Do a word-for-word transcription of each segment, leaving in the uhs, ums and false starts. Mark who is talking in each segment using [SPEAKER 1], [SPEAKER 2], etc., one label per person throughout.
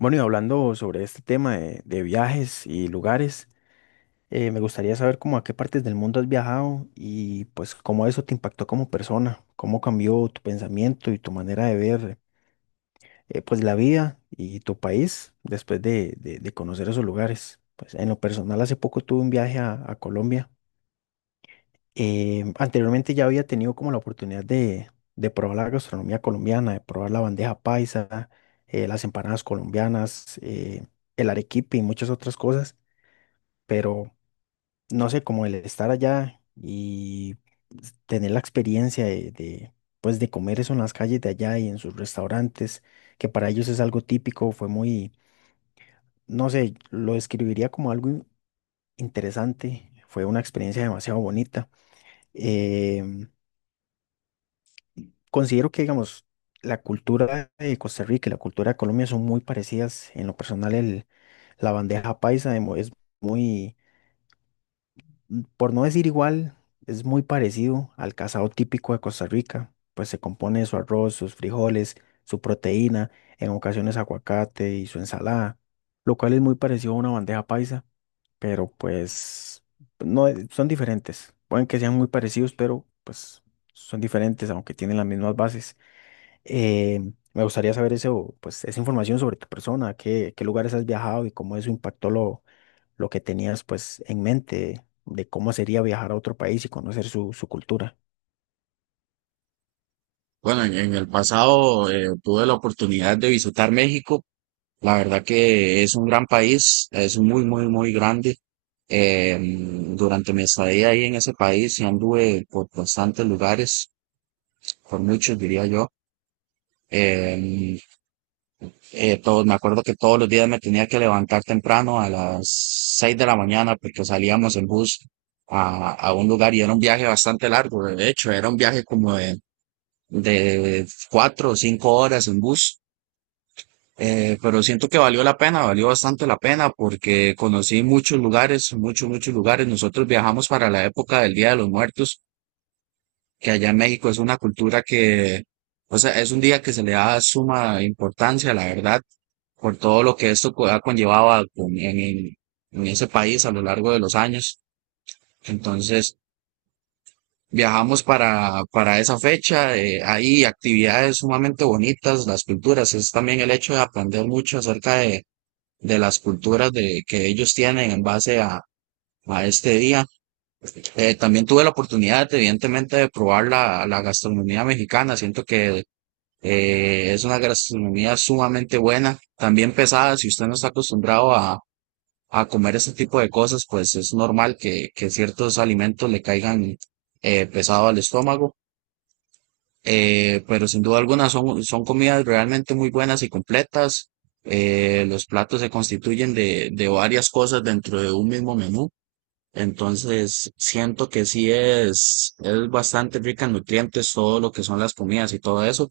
[SPEAKER 1] Bueno, y hablando sobre este tema de, de viajes y lugares, eh, me gustaría saber cómo a qué partes del mundo has viajado y pues cómo eso te impactó como persona, cómo cambió tu pensamiento y tu manera de ver eh, pues la vida y tu país después de, de- de conocer esos lugares. Pues en lo personal hace poco tuve un viaje a, a Colombia. Eh, anteriormente ya había tenido como la oportunidad de, de probar la gastronomía colombiana, de probar la bandeja paisa, eh, las empanadas colombianas, eh, el arequipe y muchas otras cosas, pero no sé, como el estar allá y s- tener la experiencia de, de, pues de comer eso en las calles de allá y en sus restaurantes, que para ellos es algo típico, fue muy, no sé, lo describiría como algo in- interesante. Fue una experiencia demasiado bonita. eh, Considero que, digamos, la cultura de Costa Rica y la cultura de Colombia son muy parecidas. En lo personal, el, la bandeja paisa de mo- es muy, mm, por no decir igual, es muy parecido al casado típico de Costa Rica. Pues se compone de su arroz, sus frijoles, su proteína, en ocasiones aguacate y su ensalada, lo cual es muy parecido a una bandeja paisa, pero pues no, eh, son diferentes. Pueden que sean muy parecidos, pero pues son diferentes, aunque tienen las mismas bases. Eh, Me gustaría saber eso, pues, esa información sobre tu persona, qué, qué lugares has viajado y cómo eso impactó lo, lo que tenías pues en mente de cómo sería viajar a otro país y conocer su, su cultura.
[SPEAKER 2] Bueno, en, en el pasado eh, tuve la oportunidad de visitar México. La verdad que es un gran país, es muy, muy, muy grande. Eh, durante mi estadía ahí en ese país, y anduve por bastantes lugares, por muchos diría yo. Eh, eh, todo- Me acuerdo que todos los días me tenía que levantar temprano a las seis de la mañana porque salíamos en bus a, a un lugar y era un viaje bastante largo. De hecho, era un viaje como de, de cuatro o cinco horas en bus. Eh, pero siento que valió la pena, valió bastante la pena porque conocí muchos lugares, muchos, muchos lugares. Nosotros viajamos para la época del Día de los Muertos, que allá en México es una cultura que, o sea, es un día que se le da suma importancia, la verdad, por todo lo que esto co- ha conllevado a- con- en, en- en ese país a lo largo de los años. Entonces, viajamos para, para esa fecha, eh, hay actividades sumamente bonitas, las culturas, es también el hecho de aprender mucho acerca de de las culturas de, que ellos tienen en base a, a este día. Eh, también tuve la oportunidad, evidentemente, de probar la, la gastronomía mexicana. Siento que eh, es una gastronomía sumamente buena, también pesada. Si usted no está acostumbrado a, a comer ese tipo de cosas, pues es normal que, que ciertos alimentos le caigan eh, pesado al estómago, eh, pero sin duda alguna son, son comidas realmente muy buenas y completas. Eh, los platos se constituyen de, de varias cosas dentro de un mismo menú. Entonces, siento que sí es, es bastante rica en nutrientes todo lo que son las comidas y todo eso.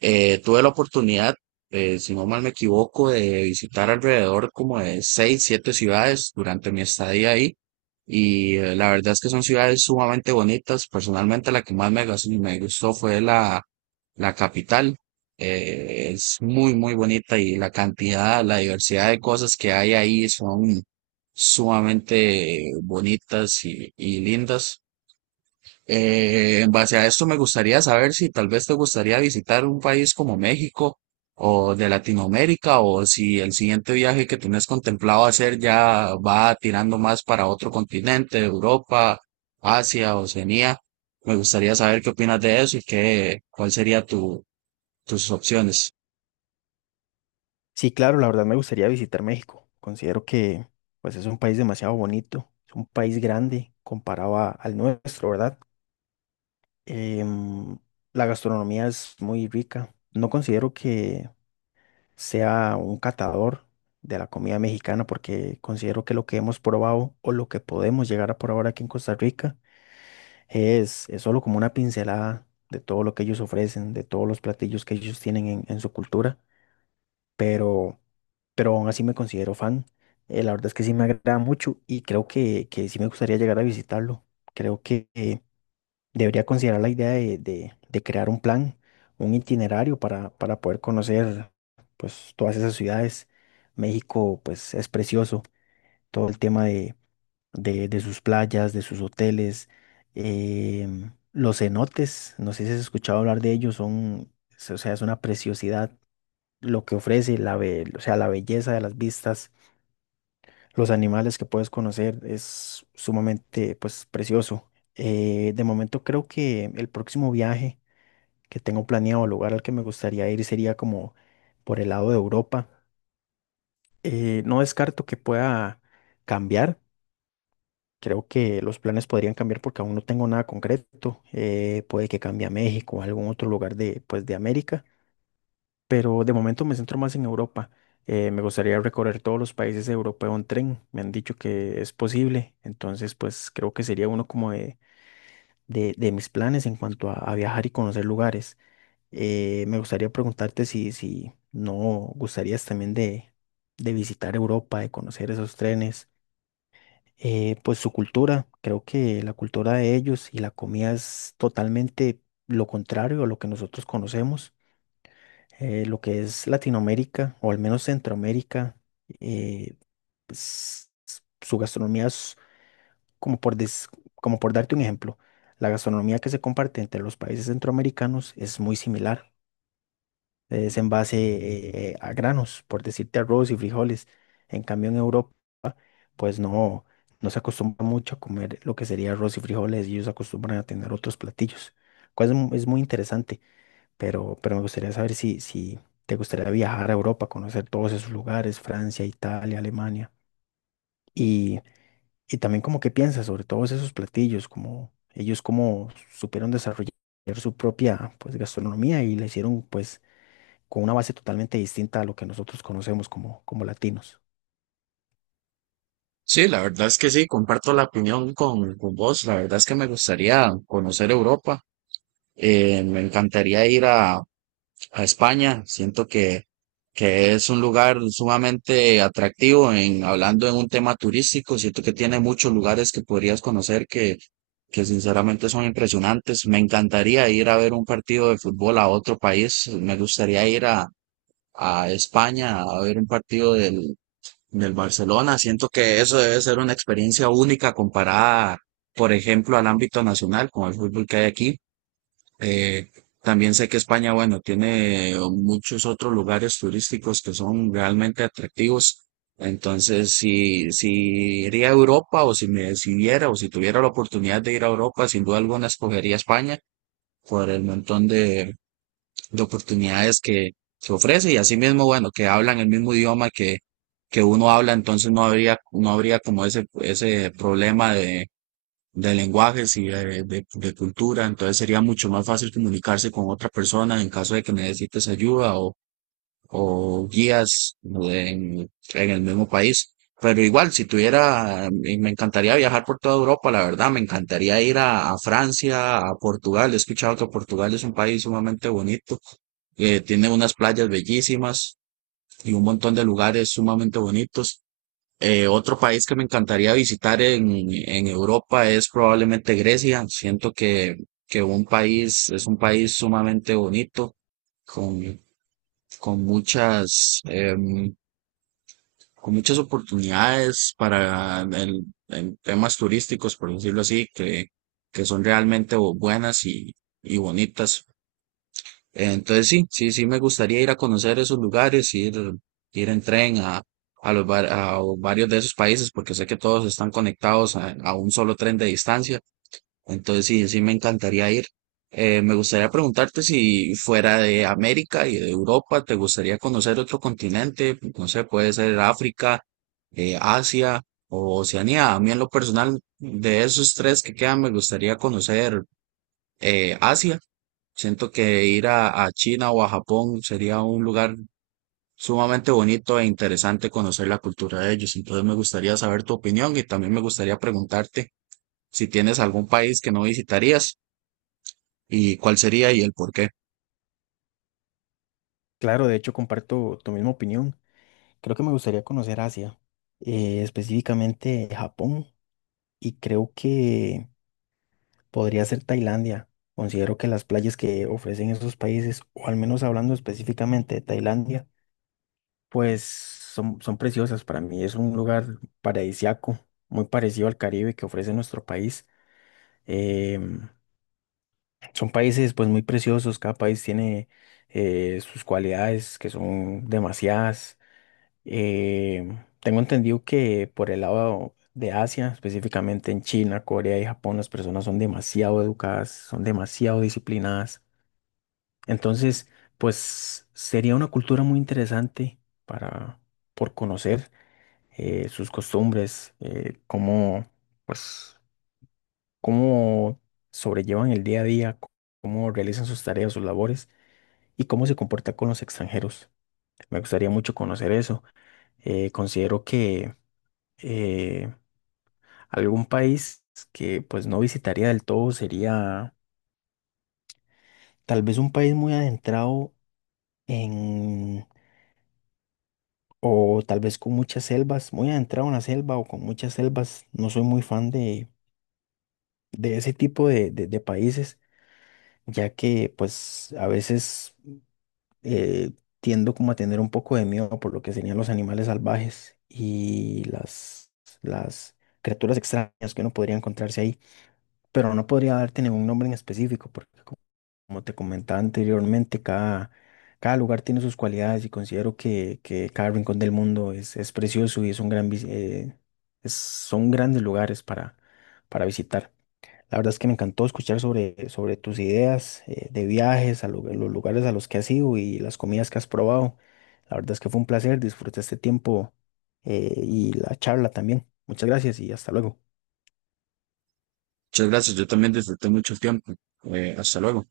[SPEAKER 2] Eh, tuve la oportunidad, eh, si no mal me equivoco, de visitar alrededor como de seis, siete ciudades durante mi estadía ahí. Y eh, la verdad es que son ciudades sumamente bonitas. Personalmente, la que más me, gas- me gustó fue la, la capital. Eh, es muy, muy bonita y la cantidad, la diversidad de cosas que hay ahí son sumamente bonitas y, y lindas. Eh, en base a esto me gustaría saber si tal vez te gustaría visitar un país como México o de Latinoamérica o si el siguiente viaje que tienes contemplado hacer ya va tirando más para otro continente, Europa, Asia, Oceanía. Me gustaría saber qué opinas de eso y qué, cuál sería tu, tus opciones.
[SPEAKER 1] Sí, claro, la verdad me gustaría visitar México. Considero que pues es un país demasiado bonito, es un país grande comparado a- al nuestro, ¿verdad? Em, la gastronomía es muy rica. No considero que sea un catador de la comida mexicana, porque considero que lo que hemos probado o lo que podemos llegar a probar aquí en Costa Rica es, es solo como una pincelada de todo lo que ellos ofrecen, de todos los platillos que ellos tienen en, en su cultura, pero, pero aún así me considero fan. Eh, la verdad es que sí me agrada mucho y creo que, que sí me gustaría llegar a visitarlo. Creo que, eh, debería considerar la idea de, de- de crear un plan, un itinerario para, para poder conocer pues todas esas ciudades. México pues es precioso, todo el tema de, de- de sus playas, de sus hoteles, em, los cenotes, no sé si has escuchado hablar de ellos, son, es- o sea, es una preciosidad lo que ofrece, la, be- o sea, la belleza de las vistas, los animales que puedes conocer, es sumamente pues precioso. Eh, de momento creo que el próximo viaje que tengo planeado, el lugar al que me gustaría ir sería como por el lado de Europa. Eh, no descarto que pueda cambiar. Creo que los planes podrían cambiar porque aún no tengo nada concreto. Eh, puede que cambie a México o a algún otro lugar de, pues, de América, pero de momento me centro más en Europa. Eh, me gustaría recorrer todos los países europeos en tren. Me han dicho que es posible, entonces pues creo que sería uno como de, de, de mis planes en cuanto a a viajar y conocer lugares. Eh, me gustaría preguntarte si, si no gustarías también de, de visitar Europa, de conocer esos trenes, eh, pues su cultura, creo que la cultura de ellos y la comida es totalmente lo contrario a lo que nosotros conocemos. Eh, lo que es Latinoamérica o al menos Centroamérica, eh, pues, su gastronomía es como por, des- como por darte un ejemplo, la gastronomía que se comparte entre los países centroamericanos es muy similar. Es en base eh, eh, a granos, por decirte arroz y frijoles. En cambio, en Europa, pues no, no se acostumbra mucho a comer lo que sería arroz y frijoles, y ellos acostumbran a tener otros platillos, cual es, mu- es muy interesante, pero, pero me gustaría saber si, si te gustaría viajar a Europa, conocer todos esos lugares, Francia, Italia, Alemania, y, y también como qué piensas sobre todos esos platillos, como ellos cómo supieron desarrollar su propia pues gastronomía y la hicieron pues con una base totalmente distinta a lo que nosotros conocemos como, como latinos.
[SPEAKER 2] Sí, la verdad es que sí, comparto la opinión con, con vos. La verdad es que me gustaría conocer Europa. Eh, me encantaría ir a, a España. Siento que, que es un lugar sumamente atractivo en hablando en un tema turístico. Siento que tiene muchos lugares que podrías conocer que, que sinceramente son impresionantes. Me encantaría ir a ver un partido de fútbol a otro país. Me gustaría ir a, a España a ver un partido del, del Barcelona. Siento que eso debe ser una experiencia única comparada, por ejemplo, al ámbito nacional con el fútbol que hay aquí. Eh, También sé que España, bueno, tiene muchos otros lugares turísticos que son realmente atractivos. Entonces, si, si iría a Europa o si me decidiera o si tuviera la oportunidad de ir a Europa, sin duda alguna escogería España por el montón de, de oportunidades que, que ofrece y asimismo, bueno, que hablan el mismo idioma que, que uno habla, entonces no habría, no habría como ese, ese problema de lenguajes y de, de- de cultura, entonces sería mucho más fácil comunicarse con otra persona en caso de que necesites ayuda o, o guías en, en el mismo país. Pero igual, si tuviera, y me encantaría viajar por toda Europa, la verdad, me encantaría ir a, a Francia, a Portugal. He escuchado que Portugal es un país sumamente bonito, eh, tiene unas playas bellísimas y un montón de lugares sumamente bonitos. Eh, otro país que me encantaría visitar en, en Europa es probablemente Grecia. Siento que, que un país, es un país sumamente bonito, con, con muchas, em, con muchas oportunidades para el, en temas turísticos, por decirlo así, que, que son realmente bu- buenas y, y bonitas. Entonces sí, sí, sí me gustaría ir a conocer esos lugares, ir, ir en tren a, a los var- a varios de esos países, porque sé que todos están conectados a, a un solo tren de distancia. Entonces sí, sí me encantaría ir. Eh, me gustaría preguntarte si fuera de América y de Europa, ¿te gustaría conocer otro continente? No sé, puede ser África, eh, Asia o Oceanía. A mí en lo personal, de esos tres que quedan, me gustaría conocer eh, Asia. Siento que ir a, a China o a Japón sería un lugar sumamente bonito e interesante conocer la cultura de ellos. Entonces me gustaría saber tu opinión y también me gustaría preguntarte si tienes algún país que no visitarías y cuál sería y el por qué.
[SPEAKER 1] Claro, de hecho comparto tu misma opinión. Creo que me gustaría conocer Asia, eh, específicamente Japón, y creo que podría ser Tailandia. Considero que las playas que ofrecen esos países, o al menos hablando específicamente de Tailandia, pues son, son preciosas para mí. Es un lugar paradisiaco, muy parecido al Caribe que ofrece nuestro país. em, Son países pues muy preciosos, cada país tiene eh, sus cualidades que son demasiadas. Eh, Tengo entendido que por el lado de Asia, específicamente en China, Corea y Japón, las personas son demasiado educadas, son demasiado disciplinadas. Entonces, pues sería una cultura muy interesante para por conocer eh, sus costumbres, eh, cómo pues cómo sobrellevan el día a día, cómo realizan sus tareas, sus labores y cómo se comporta con los extranjeros. Me gustaría mucho conocer eso. Eh, considero que eh, algún país que pues no visitaría del todo sería tal vez un país muy adentrado en, o tal vez con muchas selvas, muy adentrado en la selva o con muchas selvas. No soy muy fan de, de ese tipo de, de- de países, ya que pues a veces eh, tiendo como a tener un poco de miedo por lo que serían los animales salvajes y las, las criaturas extrañas que uno podría encontrarse ahí, pero no podría darte ningún nombre en específico, porque co- como te comentaba anteriormente, cada, cada lugar tiene sus cualidades y considero que, que cada rincón del mundo es, es precioso y es un gran, vis- eh, es- son grandes lugares para, para visitar. La verdad es que me encantó escuchar sobre, sobre tus ideas eh, de viajes, a lu- los lugares a los que has ido y las comidas que has probado. La verdad es que fue un placer, disfruté este tiempo eh, y la charla también. Muchas gracias y hasta luego.
[SPEAKER 2] Muchas gracias, yo también disfruté mucho el tiempo. Eh, hasta luego.